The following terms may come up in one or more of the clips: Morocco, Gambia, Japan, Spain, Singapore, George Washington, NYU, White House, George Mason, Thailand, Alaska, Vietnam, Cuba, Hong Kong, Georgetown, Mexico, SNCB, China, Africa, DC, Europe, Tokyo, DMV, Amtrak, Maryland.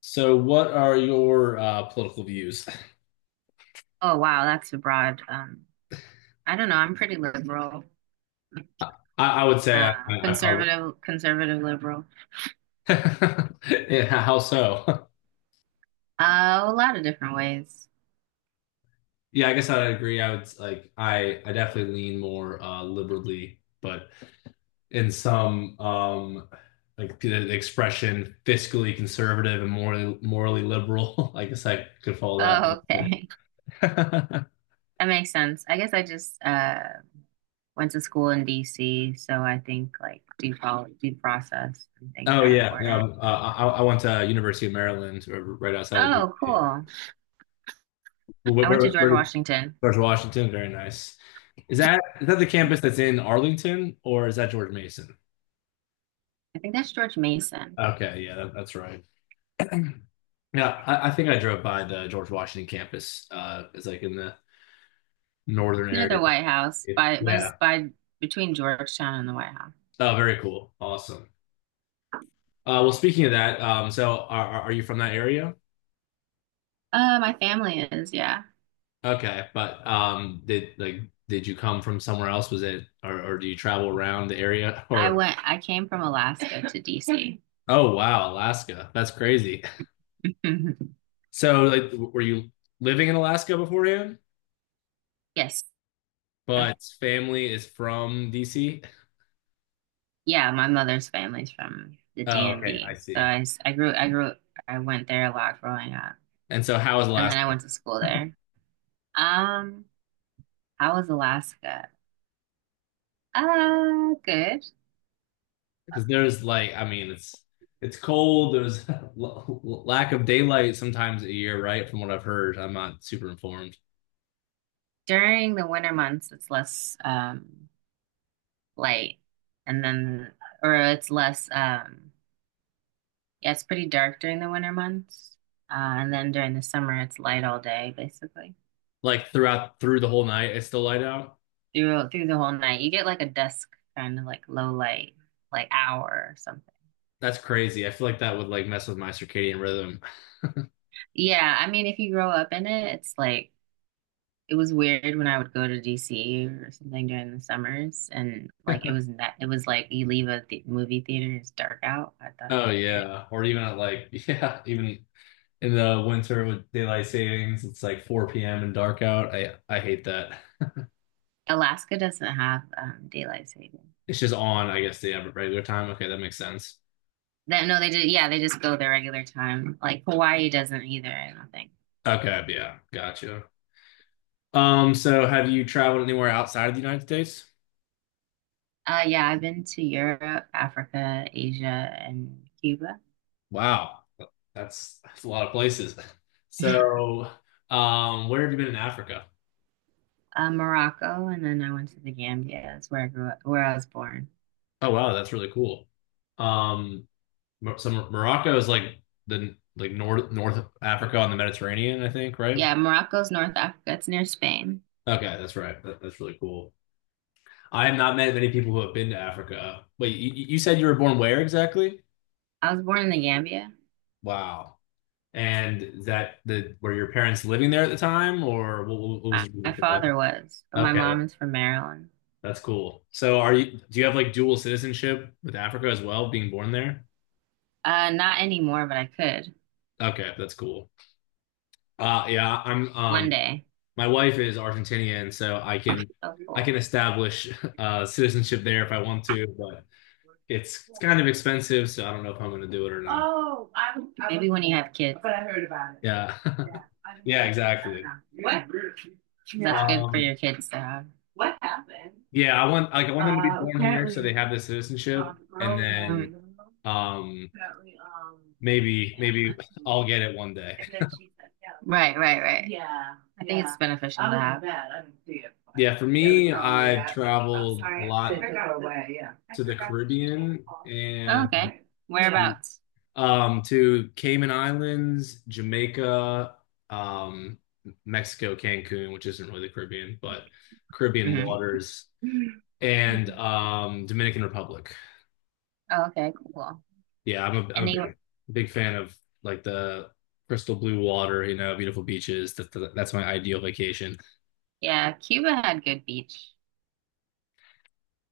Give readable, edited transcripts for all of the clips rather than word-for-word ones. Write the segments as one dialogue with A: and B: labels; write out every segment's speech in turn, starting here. A: So, what are your political views?
B: Oh wow, that's a broad. I don't know. I'm pretty liberal,
A: I, I would say I probably.
B: conservative, conservative liberal.
A: Yeah, how so?
B: A lot of different ways.
A: Yeah, I guess I'd agree. I would like I definitely lean more liberally, but in some like the expression fiscally conservative and morally liberal. I guess I could follow that a
B: Oh,
A: little
B: okay,
A: bit.
B: that makes sense. I guess I just went to school in DC, so I think like due process and things
A: Oh
B: are
A: yeah,
B: important.
A: no, I went to University of Maryland, right outside of New
B: Oh,
A: York.
B: cool.
A: Where,
B: I went to
A: where,
B: George
A: where,
B: Washington.
A: George Washington, very nice. Is that the campus that's in Arlington, or is that George Mason?
B: I think that's George Mason.
A: Okay, yeah, that's right. Yeah, I think I drove by the George Washington campus. It's like in the northern
B: Near the
A: area.
B: White House, by but it's
A: Yeah.
B: by between Georgetown and the White House.
A: Oh, very cool. Awesome. Well, speaking of that, so are you from that area?
B: My family is, yeah.
A: Okay, but did you come from somewhere else? Was it, or do you travel around the area or?
B: I came from Alaska to DC.
A: Oh wow, Alaska. That's crazy.
B: Mhm.
A: So, like, were you living in Alaska beforehand?
B: Yes.
A: But family is from DC.
B: Yeah, my mother's family's from the
A: Oh, okay, I
B: DMV. So
A: see.
B: I grew, I went there a lot growing up.
A: And so, how is
B: And then I
A: Alaska?
B: went to school there. Um, how was Alaska? Good.
A: Because there's like, I mean, it's cold. There's lack of daylight sometimes a year, right? From what I've heard, I'm not super informed.
B: During the winter months, it's less light, and then or it's less yeah, it's pretty dark during the winter months. Uh, and then during the summer, it's light all day, basically.
A: Like through the whole night, it's still light out.
B: Through the whole night. You get like a dusk, kind of like low light, like hour or something.
A: That's crazy. I feel like that would like mess with my circadian rhythm.
B: Yeah, I mean, if you grow up in it, it's like it was weird when I would go to DC or something during the summers, and like it was like you leave a th movie theater, it's dark out. I thought it
A: Oh
B: was weird.
A: yeah, or even at like yeah, even in the winter with daylight savings, it's like 4 p.m. and dark out. I hate that.
B: Alaska doesn't have daylight saving.
A: It's just on, I guess, the regular time. Okay, that makes sense.
B: That no, they did. Yeah, they just go their regular time. Like Hawaii doesn't either. I don't think.
A: Okay, yeah, gotcha. So have you traveled anywhere outside of the United States?
B: Yeah, I've been to Europe, Africa, Asia, and Cuba.
A: Wow, that's a lot of places. So, where have you been in Africa?
B: Morocco, and then I went to the Gambia. That's where I grew up, where I was born.
A: Oh wow, that's really cool. Um, Morocco is like the like north North Africa on the Mediterranean, I think, right?
B: Yeah, Morocco's North Africa. It's near Spain.
A: Okay, that's right. That's really cool. I have not met many people who have been to Africa. Wait, you said you were born where exactly?
B: I was born in the Gambia.
A: Wow. And is that the were your parents living there at the time, or what was the
B: My
A: reason for that?
B: father was, but my
A: Okay,
B: mom is from Maryland.
A: that's cool. So are you do you have like dual citizenship with Africa as well, being born there?
B: Not anymore, but I could
A: Okay, that's cool. Yeah, I'm
B: one day.
A: my wife is Argentinian, so I can
B: So
A: I
B: cool.
A: can establish citizenship there if I want to, but it's kind of expensive, so I don't know if I'm gonna do it or not.
B: Maybe when you have kids.
A: Yeah. Yeah, exactly.
B: What? That's good for
A: Um,
B: your kids to have.
A: yeah, I want them to be born here so they have the citizenship, and then
B: Mm.
A: um maybe I'll get it one day.
B: Right, right, right. I think it's beneficial to have.
A: Yeah, for me, I've traveled a lot to the Caribbean
B: Oh, okay.
A: and
B: Yeah.
A: to
B: Whereabouts?
A: to Cayman Islands, Jamaica, um Mexico, Cancun, which isn't really the Caribbean, but Caribbean
B: Hmm.
A: waters, and Dominican Republic.
B: Oh, okay, cool.
A: Yeah, I'm a, I'm
B: And
A: a
B: they,
A: big, big fan of like the crystal blue water, beautiful beaches. That's my ideal vacation.
B: yeah, Cuba had good beach.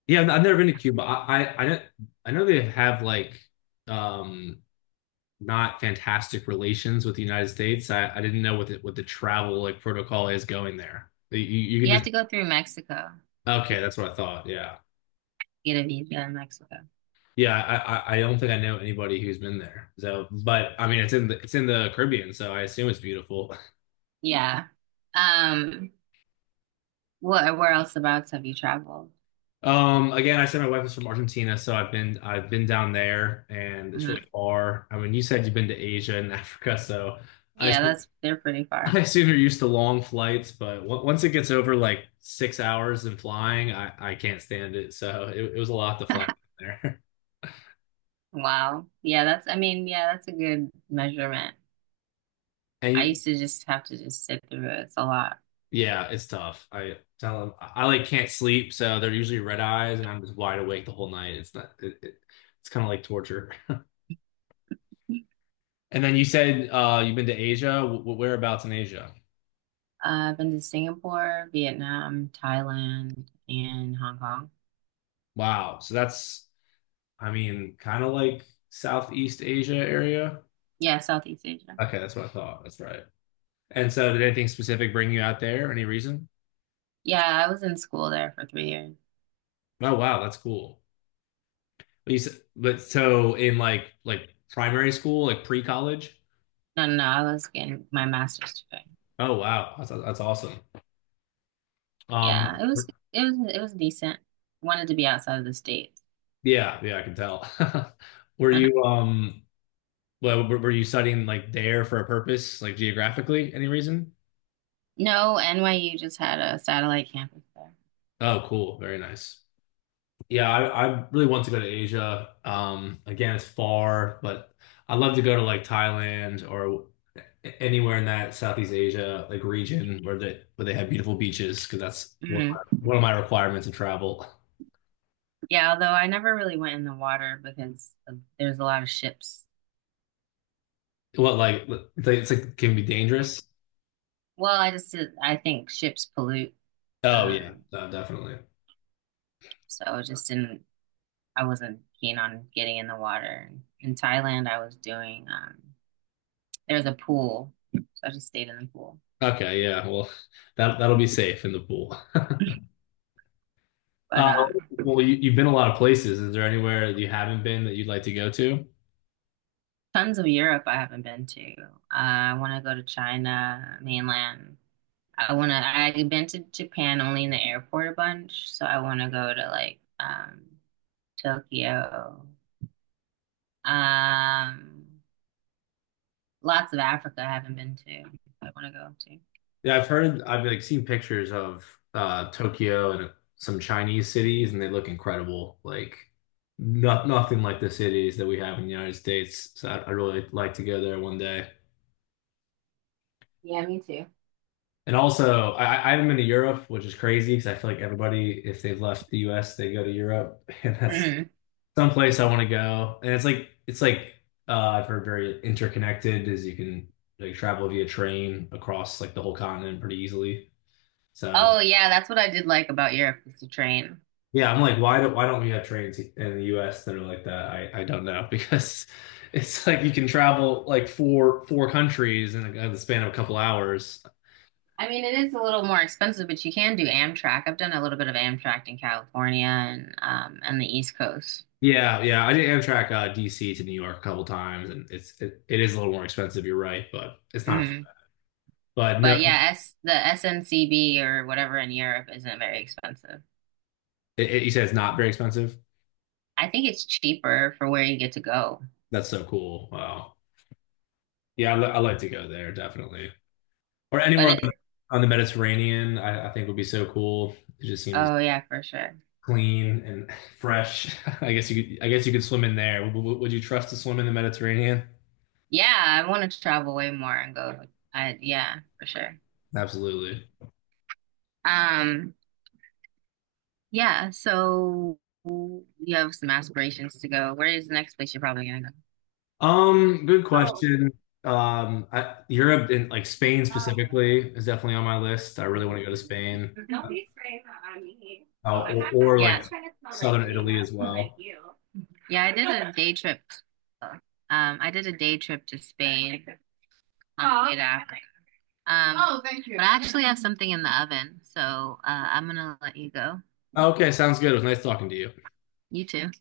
A: Yeah, I've never been to Cuba. I know they have like um not fantastic relations with the United States. I didn't know what the travel like protocol is going there. You can
B: You have
A: just.
B: to go through Mexico,
A: Okay, that's what I thought. Yeah.
B: get a visa in Mexico.
A: Yeah, I don't think I know anybody who's been there. So, but I mean, it's in the Caribbean, so I assume it's beautiful.
B: Yeah. Um, what, where else abouts have you traveled?
A: Again, I said my wife is from Argentina, so I've been down there, and it's really
B: Hmm.
A: far. I mean, you said you've been to Asia and Africa, so I
B: Yeah,
A: assume,
B: that's, they're pretty
A: I
B: far.
A: assume you're used to long flights. But once it gets over like 6 hours in flying, I can't stand it. So it was a lot to fly down there,
B: Wow. Yeah, that's, I mean, yeah, that's a good measurement.
A: and
B: I
A: you,
B: used to just have to just sit through it. It's a lot.
A: yeah, it's tough. I tell them I like can't sleep, so they're usually red eyes, and I'm just wide awake the whole night. It's not it's kind of like torture. And then you said you've been to Asia. Whereabouts in Asia?
B: I've been to Singapore, Vietnam, Thailand, and Hong Kong.
A: Wow. So that's, I mean, kind of like Southeast Asia area.
B: Yeah, Southeast Asia.
A: Okay, that's what I thought. That's right. And so, did anything specific bring you out there? Any reason?
B: Yeah, I was in school there for 3 years.
A: Oh, wow, that's cool. But, so in like primary school, like pre-college.
B: No, no, no, I was getting my master's degree.
A: Oh, wow, that's awesome.
B: Yeah,
A: Um,
B: it was decent. Wanted to be outside of the States.
A: yeah, yeah, I can tell. Were you well, were you studying like there for a purpose, like geographically? Any reason?
B: No, NYU just had a satellite campus there.
A: Oh, cool, very nice. Yeah, I really want to go to Asia. Again, it's far, but I'd love to go to like Thailand, or anywhere in that Southeast Asia like region where they have beautiful beaches, because that's one of
B: Hmm.
A: my, one of my requirements to travel.
B: Yeah, although I never really went in the water because of, there's a lot of ships.
A: What like it's like can be dangerous?
B: Well, I think ships pollute.
A: Oh yeah,
B: Um,
A: no, definitely.
B: so I just didn't, I wasn't keen on getting in the water. In Thailand, I was doing, there's a pool, so I just stayed in the pool.
A: Okay, yeah. Well, that'll be safe in the pool.
B: But
A: Uh, well, you've been a lot of places. Is there anywhere that you haven't been that you'd like to go to?
B: Tons of Europe I haven't been to. I want to go to China, mainland. I've been to Japan only in the airport a bunch, so I want to go to like Tokyo. Um, Lots of Africa I haven't been to. I want to go to.
A: Yeah, I've heard, I've like seen pictures of Tokyo and some Chinese cities, and they look incredible. Like nothing like the cities that we have in the United States. So I really like to go there one day.
B: Yeah. Yeah.
A: And also, I haven't been to Europe, which is crazy, because I feel like everybody, if they've left the U.S., they go to Europe, and that's
B: Hmm.
A: someplace I want to go. And it's like I've heard very interconnected, as you can like travel via train across like the whole continent pretty easily. So
B: Oh yeah, that's what I did like about Europe is the train.
A: yeah, I'm like, why don't we have trains in the US that are like that? I don't know because it's like you can travel like four countries in the span of a couple hours.
B: I mean, it is a little more expensive, but you can do Amtrak. I've done a little bit of Amtrak in California and the East Coast.
A: Yeah, yeah. I did Amtrak DC to New York a couple times, and it is a little more expensive. You're right, but it's not.
B: Mm-hmm.
A: But
B: But
A: no,
B: yeah, S the SNCB or whatever in Europe isn't very expensive.
A: you said it's not very expensive.
B: I think it's cheaper for where you get to go.
A: That's so cool. Wow. Yeah, I like to go there definitely, or
B: But
A: anywhere on
B: it,
A: the Mediterranean. I think would be so cool. It just seems
B: oh yeah, for sure.
A: clean and fresh. I guess you could swim in there. Would you trust to swim in the Mediterranean?
B: Yeah, I want to travel way more and go. I yeah, for sure.
A: Absolutely.
B: Um, yeah, so you have some aspirations to go. Where is the next place you're probably gonna
A: Good question. Europe and like Spain specifically is definitely on my list. I really
B: go?
A: want to go to Spain, or
B: Yeah.
A: like southern Italy as well.
B: Yeah, I did a day trip. Um, I did a day trip to Spain on Oh, Um, but I actually have something in the oven, so I'm gonna let you go.
A: Okay, sounds good. It was nice talking to you.
B: You too.